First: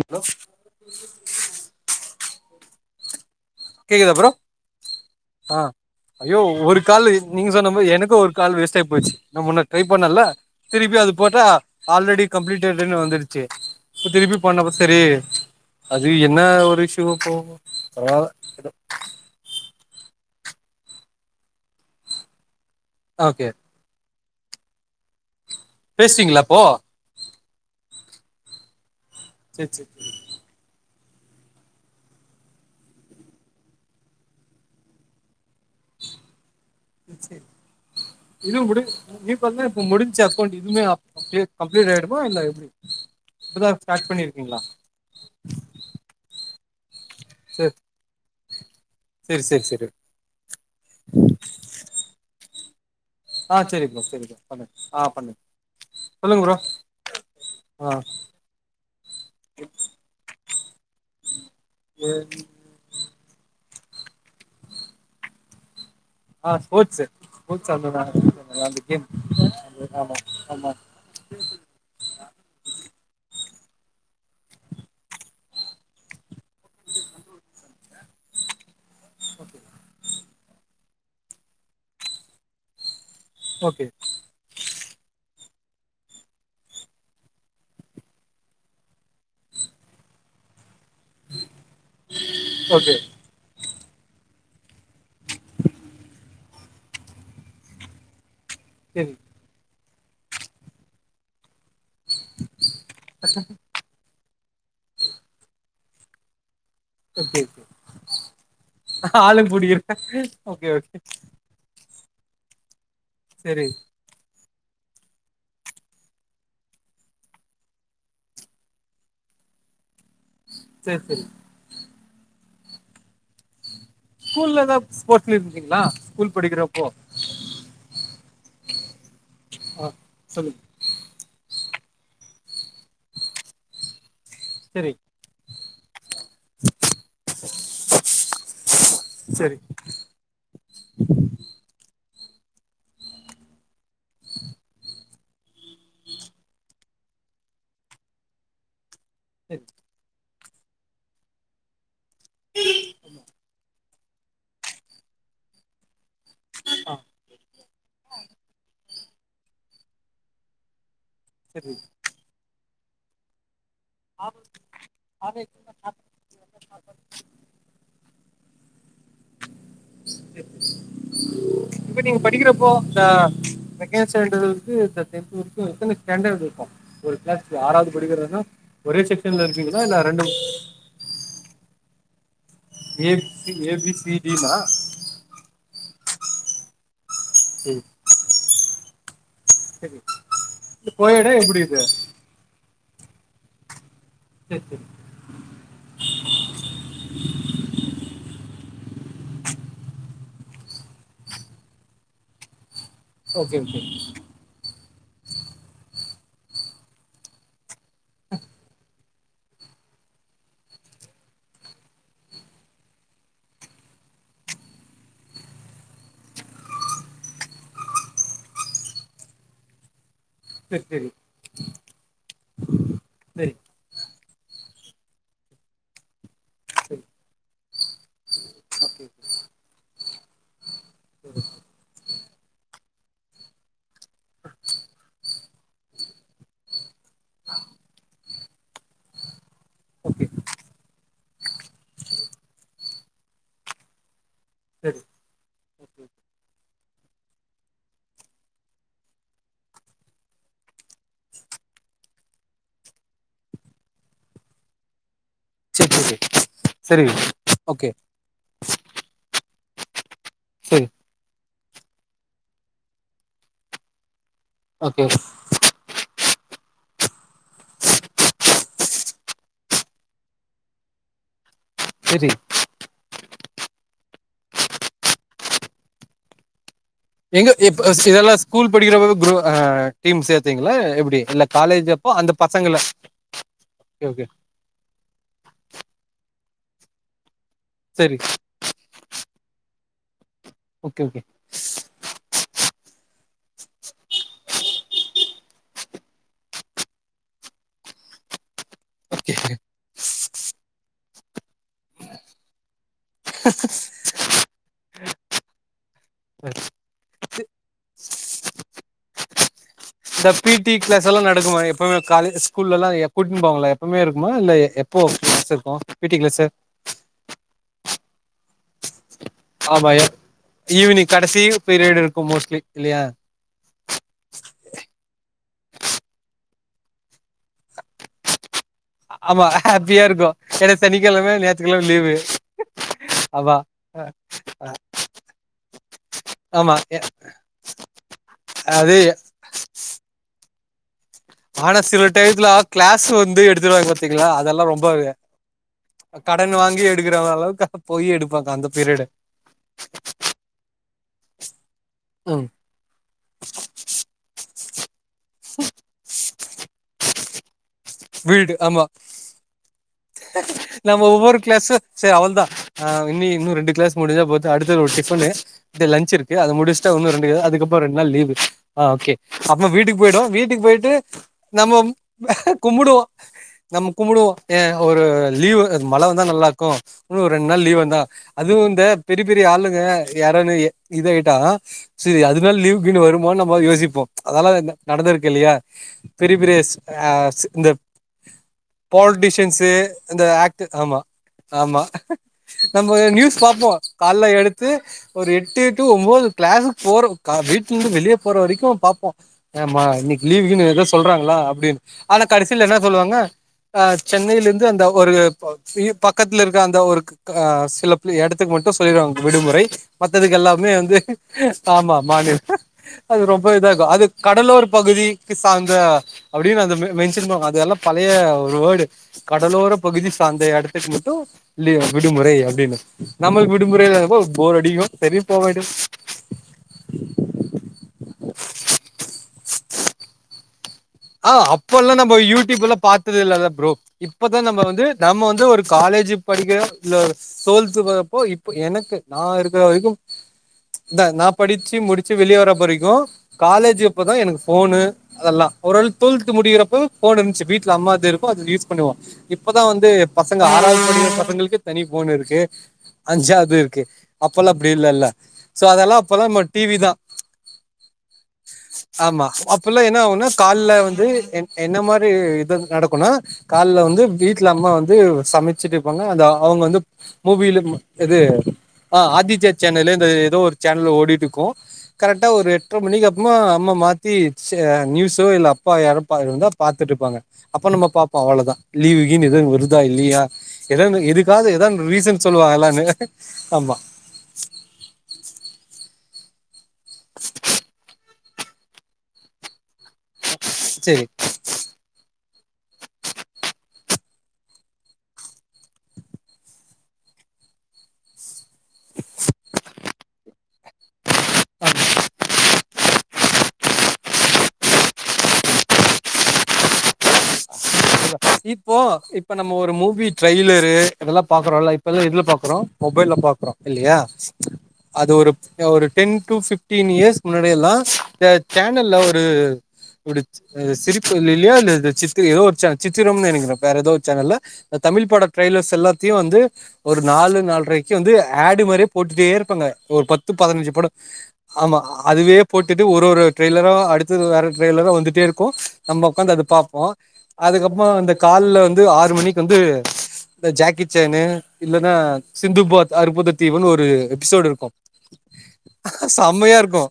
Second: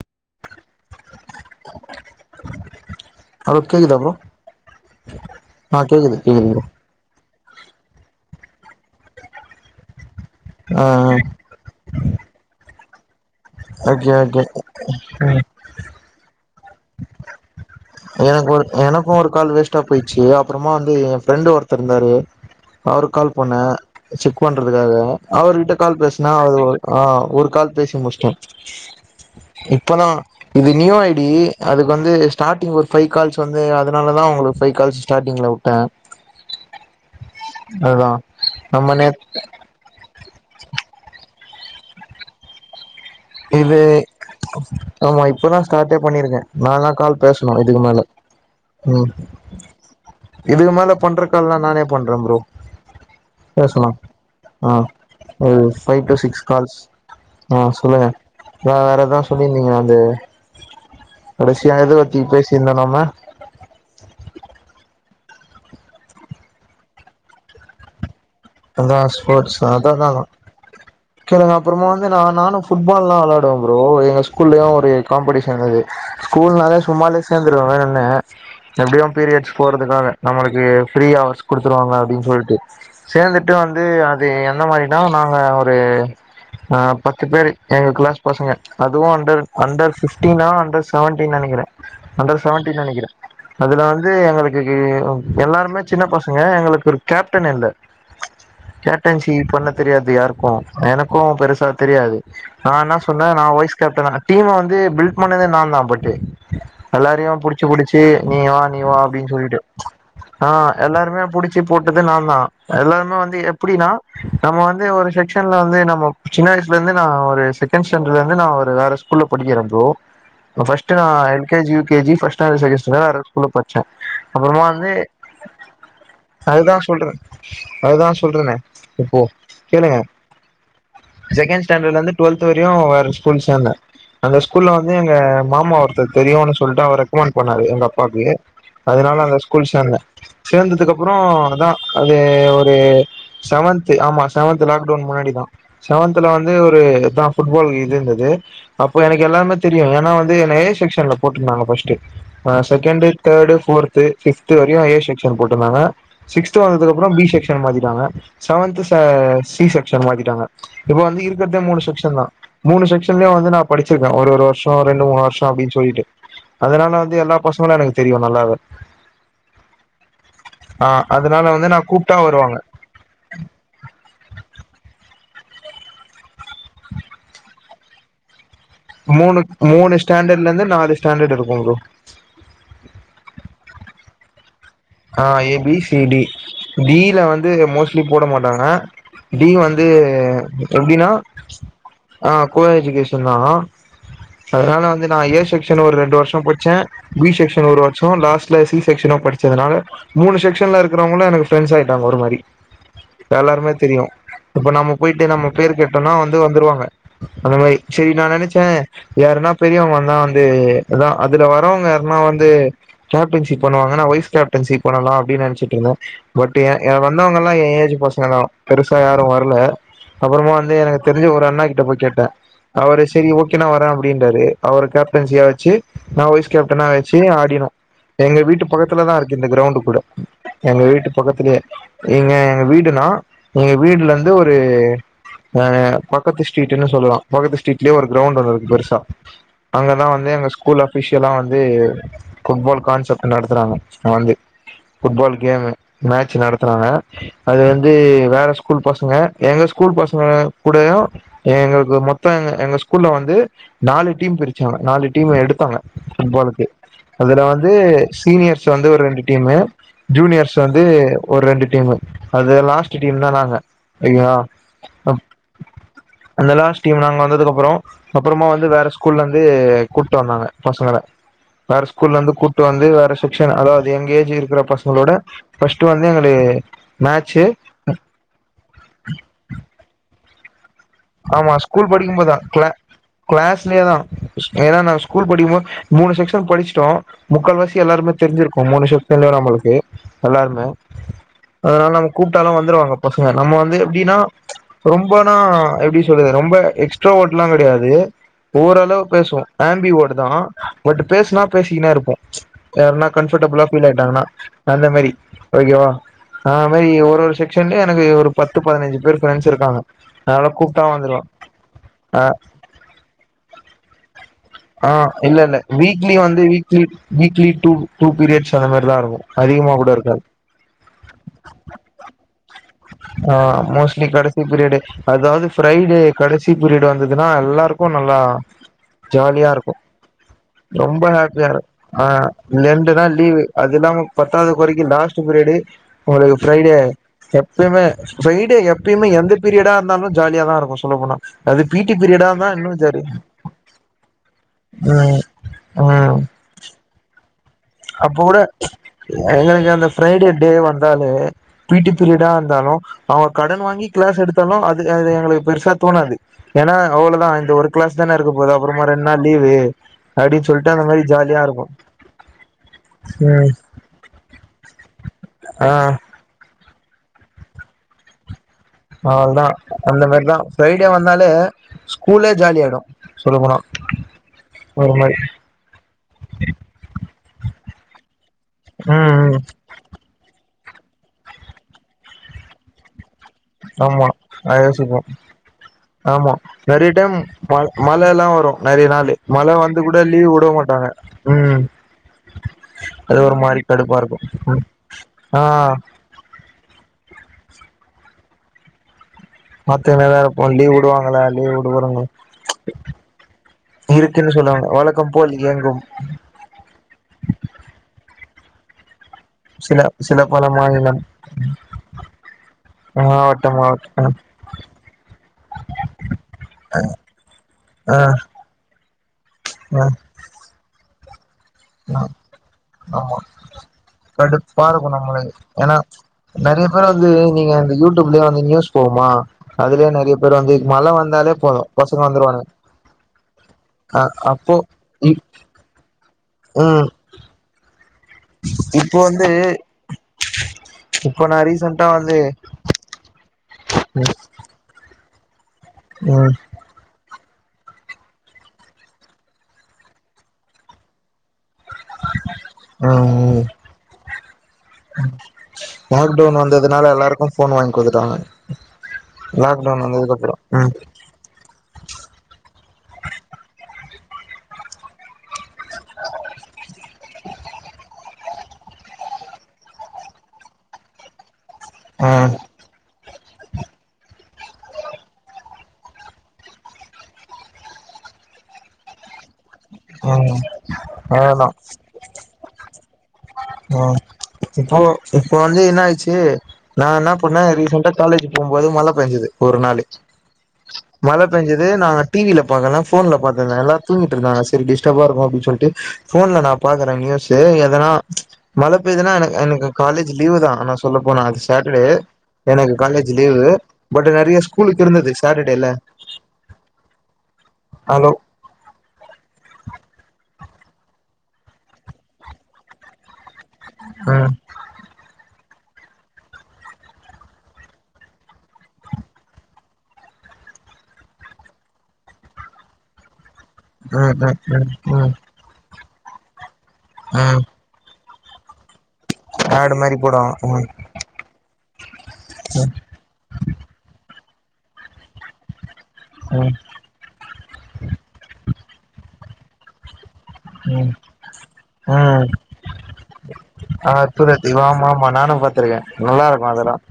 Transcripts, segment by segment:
hello hello கேக்குதா bro ஆ அ கேக்குது ஐயோ கேக்குது ப்ரோ ஒரு கால் நீங்க சொன்ன மாரி எனக்கும் ஒரு கால் வேஸ்டா ஆய் போச்சு முன்ன ட்ரை பண்ணலேன் ஆ திருப்பி அது போட்ட ஆல்ரெடி கம்ப்ளீட் ரிட்டர்ன் வந்துடுச் சே ஓகே இப்ப திருப்பி ஓகே பண்ணப்ப சரி அது என்ன ஒரு இஷ்யூ போங்கோ ஹலோ ஒரு எனக்கும் ஒரு கால் வேஸ்டு டா போயிச்சு அப்புறமா வந்து என் ஃப்ரெண்டு் ஒருத்தர் இருந்தாரு அவரு கால் ஓகே பண்ண செக் பண்றதுக்காக அவர்கிட்ட கால் பேசுனா பேசிட்டீங்களா அவர் அப்போ ஆ ஒரு கால் பேசி முஷ்ட சேரி சேரி இப்பதான் இது நியூ ஆய் ப்பிடி அதுக்கு வந்து ஸ்டார்ட் ஒரு பைவ் கால்ஸ் வந்து அதனாலதான் உங்களுக்கு கால்ஸ் ஸ்டார்டிங்ல வுட்டேன் சேரி இது முடி நே நீ பன்ன இப்ப முடிஞ் அக்கௌண்ட் இதுவும கம்ப்ளட் ஆயிடுமா இல்ல எப்படி இது ஆமா இப்பதான் ஸ்டார்ட்டே பண்ணிருக்கேன் ந நான கால் பேசணும் சேரி இதுக்கு மேல உம் சேரி சேரி சேரி இதுக்கு மேல பண்றக்கால்லாம் நானே பண்றேன் ப்ரோ ஆ சரி பேசனும் ப்ரோ சரி ப்ரோ பண்ணுங்க ஆஹ் ஆ பண்ணுங்க ஒரு ஃபை டு சொல்லுங்க சிக்ஸ் ப்ரோ கால்ஸ் ஆஹ் சொல்லுங்க நான் வேற எதான் சொல்லியிருந்தீங்க அந்த கடைசியா எத பத்தி ஆ பேசியிருந்தேம் நம்ம [inaudible] ஆஹ் ஸ்போர்ட்ஸ்ஷு ஸ்போர்ட்ஸ் அல்ல நா அதான் ஸ்போர்ட்ஸ் அதான் ஆமா நான் அப்பறமா வந்து ந நானும் புட்பால் எல்லாம் விளையா ப்ரோ எங்க ஸ்கூல்லயும் ஒரு காம்படிஷன் இருந்துது ஸ்கூல்னாலே சும்மாவே சேர்ந்துருவ வேறன்ன எப்படியும் பீரியட்ஸ் போறதுக்காக நம்மளுக்கு ஃப்ரீ ஹாவர்ஸ் குடுத்துருவாங்க அப்படின்னு சொல்லிட்டு சேர்ந்துட்டு வந்து ஓகே அது எந்த மாரி ஆஹ் நாங்க ஒரு பத்து பேர் எங்க கிளாஸ் பசங்க அதுவும் அண்டர் அண்டர் பிப்டினா அண்டர் ஸி செவன்டீன் நினைக்கிறே அண்டர் செவன்டீன் ஓகே நினைக்கிறே அதல வந்து எங்களுக்கு எல்லாருமே சின்ன பசங்க எங்களுக்கு ஒரு கேப்டன் இல்ல சரி கேப்டஞ்சி சி இ பொண்ண தெரியாது யாருக்கும் எனக்கும் பெருசா தெரியாது நான் என்ன சொன்னேன் நான் வைஸ் கேப்டன டீம்ம வந்து பில்ட் பண்ணதே நான் தான் பட்டு் எல்லாரையும் ஓகே புடிச்சு ஓகே புிடிச்சு நீ வா நீ வா அப்படின்னு ஆளும் சொல்லிட்டு கூடியிருக்க ஓகே ஆஹ் ஓகே எல்லாருமே புடிச்சு போட் து நா தான் எல்லாம் சும்மா வந்து சரி எப்டின்னா நம்ப வந்து ஒரு செக்ஷன்ல வந்து நம்ப சின்ன வயசுலேருந்து நான் ஒரு செகண்ட் ஸ்டாண்டர்ட்லருந்து நான் ஒரு வேறு ஸ்கூல்ல படிக்கற ப்ரோ ஃபர்ஸ்ட் சரி நா சரி L K G U K G first standard second standard வேற ஸ்கூல் [unintelligible] ஸ்கூல்ல ஏதா ஸ்போர்ட்ல இருந்தீங்களா ஸ்கூல் அதுதான் படிக்கிறப்போ சொல்றேன் அதுதான் சொல்றேனே இப்போ ஆ கேளுங்க சொல்லுங்க செகன் செகன்ட் ஸ்டாண்டர்ட்லந்து டுவெல்த் வரையும் வேற ஸ்கூல்ல சேந்தேன் அந்த ஸ்கூல்ல வந்து சரி எங்க மாமா [unintelligible] தெரியும்ன்னு சொல்லிட்டு அவர் ரெக்கமெண்ட் பண்ணாரு எங்க அப்பாவுக்கு அதனால அந்த சரி ஸ்கூல் சேந்தேன் சேந்ததுக்கு அப்புறம் தான் அது ஒரு செவன்த் ஆமா செவன்த் லாக்டவுன் முன்னாடிதான் செவன்த்ல வந்து ஒருதான் பேஸ்கட்பால் இது இருந்தது அப்போ எனக்கு எல்லாமே சரி தெரியும் ஏன்னா வந்து ஏ செக்சன்ல போட்ருந்தாங்க ஃபஸ்ட் ஆ செகண்ட் தேர்டு ஃபோர்த் ஃபிப்த் வரையும் ஏ செக்ஷன் போட்ருந்தாங்க சிக்த் வந்ததுக்கு அப்புறோம் பி செக்ஷன் மாத்திட்டாங்க செவன்த் சி செக்ஷன் மாத்திட்டாங்க இப்ப வந்து இருக்கிறதே மூணு செக்க்ஷன் தான் மூணு செக்ன்லய வந்து நான் படிச்சிருக்கேன் ஆ ஒரு ஒரு வருஷோம் ரெண்டு மூணு வருஷோம் அப்டின்னு சொல்லிட்டு அதனால வந்து எல்லா பசங்களும் எனக்கு தெரியும் நல்லாவே [inaudible] ஆ அதனால வந்து நா இப்ப கூப்ட்டா நீங்க வருவாங்க படிக்கிறப்போ இந்தா மெக்கானசான்றது வந்து [inaudible] எத்தன ஸாண்டர் [unintelligible] இருக்கும் ஒரு கிளாஸ் ஆறாவது படிக்கிறதுனா ஒரே மூணு செக்ஷன்ல இருப்பீங்களா மூணு இல்லை ரெண்டு ஸ்டாண்டர்ட்ல இருந்து நாலு ஸ்டாண்டர்ட் இருக்கும் bro A ஏபிசிடினா [inaudible] ah AB C D B இல்ல வந்து சரி மோஸ்ட்லி போட மாட்டாங்க நா பீ வந்து சரி இந்த எப்டின்னா கோயடா எப்படி இது ஆ கோயட் எஜிகேஷன் தான் அதனால வந்து நான் ஏ செக்ஷன் ஒரு ரெண்டு வருஷோம் படிச்சேன் பி செக்ஷன் ஒரு வருஷம் லாஸ்ட்ல சி ச கொஸ்டினா படிச்சேன் [unintelligible] அதனால மூணு செக்ஷன்ல இருக்கிறவங்களும் எனக்கு பிரெண்ட்ஸ் ஆயிட்டாங்க ஒரு மாதிரி எல்லாருமே தெரியும் இப்ப நம்ம போயட்டு நம்ம பேர் கேட்டோம்னா வந்து வந்துருவாங்க அந்த மாதிரி சரி ந நினைச்சேன் யாருன்னா பெரியவங்கந்தான் வந்துன் அதுல வரவங்க யாருனா வந்து கேப்டன்ஷிப் பண்ணுவாங்க வய கேப்டன்சி போண்ணலாம் அப்படின்னு நினைச்சிட்டு இருந்தேன் பட் ஏ வந்தவங்க எல்லாம் என் ஏஜ் பசங்கா தான் பெருசா யாரும் வரல அப்புறமா வந்து எனக்கு சரி தெரிஞ்சு ஒரு அண்ணா கிட்ட போய் கேட்டேன் அவரு சரி ஓகே நா வரேன் அப்டின்றாரு அவர் கேப்டன்சியா வச்சு நா வைஸ் சரி கேப்டனா ஓகே வச் சு ஆடினோ எங்க வீட்டு ஓகே பக்கத்துலதா இருக் கிரவுண்டு கூட எங்க வீட்டு பக்கத்துலயே எங்க எங்க வீட் டுனா எங்க வீடுல இருந்து ஒரு ஆ பக்கத்து ஸ்ட்ரீட்ன்னு சொல்லலா பக்கத்து ஸ்ட்ரீட்லயே ஒரு கிரௌண்ட் ஒன்னு இருக்கு பெருசா அங்கதா வந்து எங்க ஸ்கூல் அஃபிஷ் ஷியலா வந்து ஃபுட்பால் கான்செப்ட் நடத்துறாங்க ஆ வந்து சரி ஃபுட்பால் கேமு மேட்ச் நடத்துறாங்க அது வந்து வேற ஸ்கூல் பசங்க எங்க ஸ்கூல் பசங்க கூடயு எங்களுக்கு மொத்தம் எ எங்க ஸ்கூல்ல வந்து நாலு டீம் பிரிச்சாங்க நாலு டீம் எடுத்தாங்க சரி சரி ஃபுட்பாலுக்கு சரி அதுல வந்து ஓகே ஓகே சரி ஓகே சரி சரி சரி ஓகே சீனியர் து ஒரு ரெண்டு டீமு ஜூனியர்ஸ் வந்து சரி ஒரு ரெண்டு டீமு அது லாஸ்ட் டீம்தா நாங்க ஓகேங்ளா ஓகே அந்த லாஸ்ட் டீம் நாங்க வந்ததுக்கு அப்புறோ அப்புறமா வந்து வேற ஸ்கூல்ல இருந்து கூட்டு வந்தாங்க பசங்கள வேற ஸ்கூல்ல சரி இருந்து கூட்டு வந்து வேற ஸ் ச்சன் அதாவது எங்க ஏஜ் இருக்கிற பசங்களோட ஃபர்ஸ்ட் வந்து எங்கள எங்க இப் செ இதெல்லா ஸ்கூல் படிக்கிறபோதே ப்ரோ ஆ டீம் சேத் ஆமா ஸ்கூல் படிக்கும்போதுதா க்ளா பசங்கள கிளாஸ்லயேதா ஓகே ஓகே ஏன்னா நா ஸ்கூல் படிக்கும்போது மூணு செக் ஷன் படிச்சிட்டோ முக்கால்வாசி எல்லாருமே சரி தெரிஞ்சிருக்கு மூணு வர்ஷத்துல நம்மளுக்கு எல்லாருமே ஓகே ஓகே அதனால நம்ம கூப்ட்டாலு வந்துருவாங்க பசங்க நம்ம வந்து எப்டின்னா ரொம்பனா எ ப்டி சொல்றது ரொம்ப எக்ஸ்ட்ரா ஓட் எல்லா கெடையாது ஓவராலா ஓகே பேசுவோ ஆம்பி ஓட்தா பட் பேசுனா பேசிக்கினே இருப்போ யாருனா கம்ஃபர்ட்டபுளா ஃபீல் ஆயிட்டாங்கன்னா அந்த மாரி ஓகேவா அது மாரி ஒரு ஒரு செக்ஷன்லயு எனக்கு ஒரு பத்து பதினஞ்சு பேரு ஃபிரெண்ட்ஸ் இருக்காங்க இந்த அதனால பி டி கூப்ட்டா கிளாஸ் எல்லா வந்துருவ நடக்குமா எப்பவுமே அ காலேஜ் ஸ்கூல்லல்லா எ கூட்னு போவாங்களே எப்பமே இருக்குமா இல்ல ஆ எப்போ இல்ல கிளாஸ் இல்ல இருக்கும் பி வீக்லி டி வந்து class weekly weekly two two periods அந்த மாரிதா இருக்கு அதிகமா கூட ஆமாயா இருக்காது ஈவினிங் கடைசி பீரியடு இருக்கும் மோஸ்ட்லி இல்லையா ஆஹ் மோஸ்ட்லி கடைசி பிரியரியாடை அதாவது ஃரைடே க டைசி பீரியட் வந்து துது தா எல்லாருக்கும் நல்லா ஆமா ஜாலியா இருக்கும் ஹாப்பியா இருக்கும் ஏன்னா ரொம்ப சனிக்கிழமை ஹாப்பியா இரு ஞாயிற்றுக்கிழமை லீவு ஆஹ் ரெண்டு நாள் லீவு ஆமா அது இல்லாம அஹ், பத்தாவது அஹ், குறைக்கும் லாஸ்ட் பீரியடு உங்களுக்கு ஆமா பிரைடே எ- எப்பயுமே ஃப்ரைடே அது எப்பயுமே எந்த பீரியடா இருந்தாலும் ஜாலிய தான் இருக்கும் சொல்ல போனா அது ஆனா பி டி சில பீரியடா டடைத்துல இருந்தா இன்னு ஜாலி கிளாஸ் வந்து எடுத்துடுவாங்க பாத்தீங்களா அதெல்லாம் ரொம்பவே ம் கடன் வாங்கி எடுக்கறனாலவு அப்போ கூட எங்களுக்கு அந்த பிரரைடே டே வந்தால பீட்டி பீரியடா ம் இருந்தாலும் அவங்க கடன் வாங்கி கிளாஸ் எடுத்தாலும் அது து எங்களுக்கு பெருசா தோணாது ஏன்னா அவ்வளதான் கிளாஸ் தான இருக்க போகுது வீடு அப்புறமா ஆமா ரெண்டு நாள் லீவு அப்டின்னு சொல்லிட்டு அந்த மாதிரி ஜாலியா இருக்கும் ஆஹ் இன்ன இன்னும் ரெண்டு கிளாஸ் முடிஞ்சா அடுத்த ஒரு டிஃபன் ஆ லஞ்ச் இருக்கு முடிச்டா உண்ணும் ரெண்டு அதுக்கப்புற ரெண்டு நாள் லீவு ஆ ஓகே அவள்தான் அப்ப வீட்டுக்கு அந்த போயிடு மாரிதான் வீட்டுக்கு ஃப்ரைடே வந்தாலே ஸ்கூலே ஜாலியா கும்பிடுவோம் நம்ம கும்பிடுவோம் ஏன் ஒரு லீவு மழை வந்தா நல்லா இருக்கும் இன்னும் ஒரு ரெண்டு நாள் லீவ் வந்தா அதுவும் வ இந்த ம் பெரிய ம் பெரிய ஆளுங்க யாரன்னு இதையிட்டா சோ அதனால லீவு கீனு வரும் மோனு நம்ம வந்து யோசிப்போம் ஆமா அதால நா யோசிப்போ நடந்திருக்கு இல்லையா ஆமா பெரிய பெரிய சி நெறைய ஹ டைம் சி ம மழ எல்லா வரு நெறைய நாளு மழ பாலிட்டிசன்ஸ்சு வந்து கூட இந்த லீவ் விட ஆக்ட்டு மாட்டாங்க ஆமா ம் ஆமா நம்ம அது ஒரு நியூஸ் மாரி பாப்போம் கடுப்பா கால இருக்கு எடுத்து ஒரு ஆ எட்டு டு ஒன்பது க்ளாசு போரோ [unintelligible] வெளிளே போற வரைக்கும் பார்போம் மத்த வேற இருப்போம் லீவ் விடுவாங்களா லீவ் அப்டின்னு விடுவருங்கள ஆனா கடைசியில என்ன சொல்லுவாங்க ஹ இருக்குன்னு சென்னையில இருந்து சொல்லுவாங்க அந்த ஒரு வழக்கம் போல் இயங்கும் பக்கி பக்கத்தில் இருக்க அந்த ஒரு ஒரு கா சி எடத்துக்கு மட்டும் சொல்லிருவாங்க விடுமுறை சில சில மத்ததுக்கு பல எல்லாமே வந்து மாநிலம் ஆமா மாநிலம் அது ரொம்ப மாவட்டம் இதாகக்கும் அது மாவட்டம் கடலோர் பகுதிக்கு சார்ந்த அப்படின்னு அந்த இருங்க அததெல்லாம் ஆ பழைய ஒரு வேர்டு கடலோர ஆ பகுதி அந்த இடத்து [unintelligible] ஆமா விடுமுறைல போர் கடுப்பா அடிக்கு இருக்கும் சரி நம்மளுக்கு போ வேண்டியது ஏன்னா நிறைய பேர் வந்து நீங்க இந்த யூடியூப்லயே வந்து நியூஸ் போகுமா அதுலயே நறைய பேர் வந்து மழ வந்தாலே ஆஹ் போது அப்ப எல்லாம் பசங்க நம்ம வந்துருவானுங்க யூடியூப் எல்லாம் பார்த்தது இல்லாத ப்ரோ அ இப்பதான் அப்போ நம்ம வந்து நம்ம இப் வந்து ஒரு காலேஜ் படிக்கிற ம் இல்ல டுவலத்து பா இப்போ இப்போ எனக்கு நா இருக்குற வரைக்கு இந்தா நா இப்ப படிச்சி ரீசன்டா முடிச்சி வந்து வெளியேர வரைக்கு காலேஜ் ம் அப்போதா எனக்கு போஃனு அதெல்லா ஒரு ஆள் ட்வெல்த் ம் முடிகிறப்ப போனு இன்ச்சு வீட்ல அம்மாது இருக்கும் அத யூஸ் பண்ணுவோம் இப்ப தான் வந்து பசங்க ஆறாவது படிக்குற பசங்களுக்கு தனி போன் இருக்கு ம் ம் அஞ்சாது இருக்கு அப்பல்லாம் அப்டி இல்லல சோ அதெல்லாம் அப்பெல்லாம் லாக்டவுன் நம்ம டிவி வந்ததுனால தான் எல்லாருக்கு ஃபோன் வாங்கி குடுத்துட்டாங்க ஆமா லாக்டவுன் அப்பெல்லாம் எல்லாம் ஒன்னா வந்ததுக்கப்புறோ கால்ல ம் வந்து என்ன மாரி இது நடக்குனா கால் வந்து வீட்ல அம்மா வந்து சமைச்சிட்டு இருப்பாங்க அந்த அவுங்க வந்து மூவில இது ஆ ஆதித்யா சேனலு எதோ ஒரு சேனலு ஓடிட்டு இருக்கும் கரெக்ட்டா ம் ஒரு எட்ரை மணிக்கு அப் சும்மா அம்மா மாத்தி நியூஸ் இல்ல அப்பா யாரோ இருந்தா பாக்குறதா இருந்தா பாத்திட்டு இருப்பாங்க அப்ப நம்ப பாப்போம் அவ்ளோ தான் லீவு கீவுனு எதும் விட்றதி இருக்கா இல்லையா ம் எதானு இருக்காது எதுக்காது ரீசன் சொல்லுவாங்கல்லனு ஆஹ் இப்போ இப்போ வந்து என்ன ஆயிச் சு நான் என்னா பண்ணேன் ரீசெண்ட்டா காலேஜ் போம்போது மழை பேஞ்சது ஒரு நாளு சரி மழ பேஞ்சது நாங்க டிவியில பாக்கல்னா போன்ல பாத்து எல்லா தூங்கிட்டுருந்தாங்க செரி டிஸ்டர்பா இருக்கும் அப்டின்னு சொல்லிட்டு ஃபோன்ல நான் பாக்குறேன் நியூசு எதனா மழ பெய்துனா என எனக்கு காலேஜ் லீவு தான் ஆனா சொல்ல போன அது ஆ சாட்டர்டே எனக்கு காலேஜ் லீவு பட் நெறைய ஸ்கூலுக்கு இருந்தது சாட்டர்டே ல ஹலோ இப்போ இப்ப நம்ம ஒரு மூவி ட்ரெய்லரு இதெல்லாம் பாக்றோம்ல இப்ப எல்லாம் எதுல பாக்றோம் மொபைல்ல பாக்றோம் இல்லையா ம் அது ஒரு ஒரு டென் டூ பிஃப்டீன் இயர்ஸ் முன்னாடில்லாம் இந்த சேனல்ல ஒரு சிரிப்போலிலயோ சித்திரையோ எதோ ஒரு சேன சித்திரம்னு நெனக்கிறேன் வேற எதோ ம் சேனல்ல ம் ம் தமிழ் ம் பட ட்ரெய்லர்ஸ் எல்லா த்தையும் வந்து ஒரு நாலு ம் நால்ரை வந்து அட் மாரி போட்டுட்டே இருப்பாங்க ஆடு மாரி ஒரு போடுவா பத்து ம் பதினஞ்சு படம் ஆமா அதுவே போட்டுட்டு ஒரு ஒரு ட்ரெய்லரா அடுத் வேற ட்ரெய்லரும் வந்துட்டே இருக்கும் நம்ப ஒக்காந்து அது ம் பாப்போம் அதுக்கப்புறோம் அந்த கால்ல வந்து ஆறு மணிக்கு வந்து இந்த ம் ஜாக்கி ம் சேனு இல்லன்னா ஆ சிந்து பாத் அற்புத தீவுன்னு ஒரு அற்புத எபிசோடு தீவு இருக்கும் ஆமா ஆமா நானு பாத்திருக்கே நல்லா சம்மையா அதெல்லா இருக்கு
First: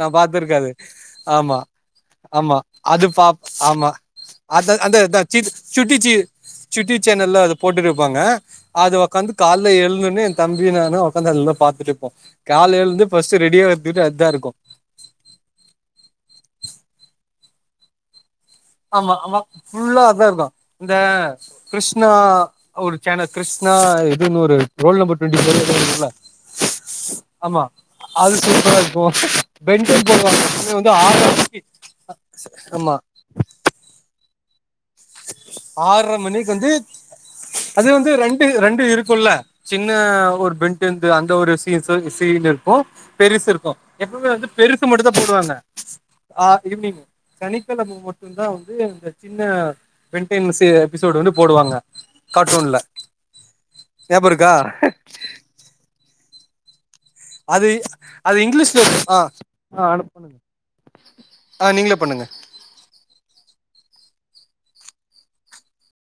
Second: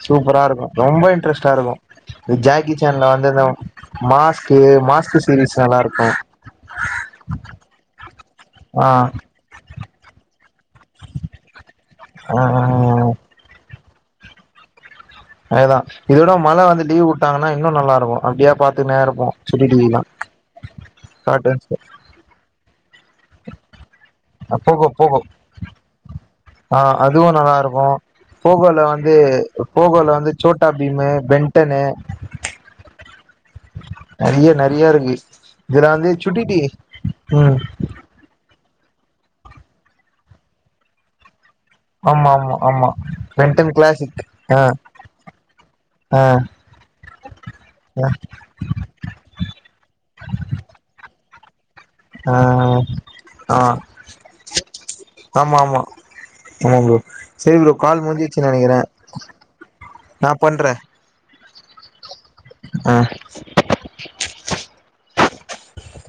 நான் சூப்பரா பாத்துருக்கேன் இருக்கு அது ரொம்ப இன்ட்ரெஸ்ட்டா ஆமா இருக்கு இந்த ஆமா ஜாக்கி அது சேன்ல வந்து பாப் இந்த ஆமா மாஸ்க்கு அத்த அந்த த மாஸ்க்கு சி சீரீஸ் நல்லா சிட்டி இருக்கு சி சிட்டி சேனல்ல அத போட் இருப்பாங்க ஆ அது ஒக்காந்து கால்ல எல்ந்து ஒடனே தம்பி நானும் உக்காந்து அதுல பார்த் இருப்போம் ஆ ஆ காலையில இருந்து ஃபர்ஸ்ட்டு ரெடியா இரு திட அது தான் இருக்கும் அது தான் இத விட மழ வந்து லீவு் வுட்டாங்கன்னா இன்னும் நல்லா இருக்கும் ஆமா ஆமா புல்லா அது த இருந்த இந்த கார்ட்டூன்ஸ் கிருஷ்ணா ஒரு சேனல் கிருஷ்ணா இதுனு ஒரு Pogo roll number Pogo twenty four எதோ ஒன்னு இருக்குல ஆ அதுவு நல்லா ஆமா இருக்கு அது சூப்பரா போகோல வந்து இருக்கு பென்ட் ஆ போகோல வந்து சோட்டா எப்பவுமே பீமு ஆற்ர மணிக்கு பென்டனு நெறைய ந பிரீயா இருக்கு இதுல வந்து ஆற்ர சுட்டி மணிக்கு டி வந்து உம் இப்ப இருக்கோல சின்ன ஒரு பெண்டேன்டது அந்த ஒரு ஆமா சீன் ஆமா இருக்கோ ஆமா பெருசு இருக்கோ பென்டன் கிளாசிக் எப்பமே வந்து ஆ பெருசு மட்டுத போடுவாங்க ஆ அ இவ்லிங் சனிக்கிழ மை ஆ மட்டு த வந்து இந்த சின்ன பெண்டென் மிஸ் எபிசோடு வந்து போடுவாங்க கார்ட்டூன்ல ஆஹ் ஆஹ் ஞாபக இருக்கா அ ஆமா ஆமா ஆமா ப்ரோ சரி அது ப்ரோ கால் அது முடிஞ்சிச்சுன்னு நெனைக்கிறே இங்லீஷஸ்ல இ ஆஹ் ஆஹ் அனுப் நா பண்றே ஆஹ் நீங்களே பண்ணுங்க ட்ராங் [inaudible]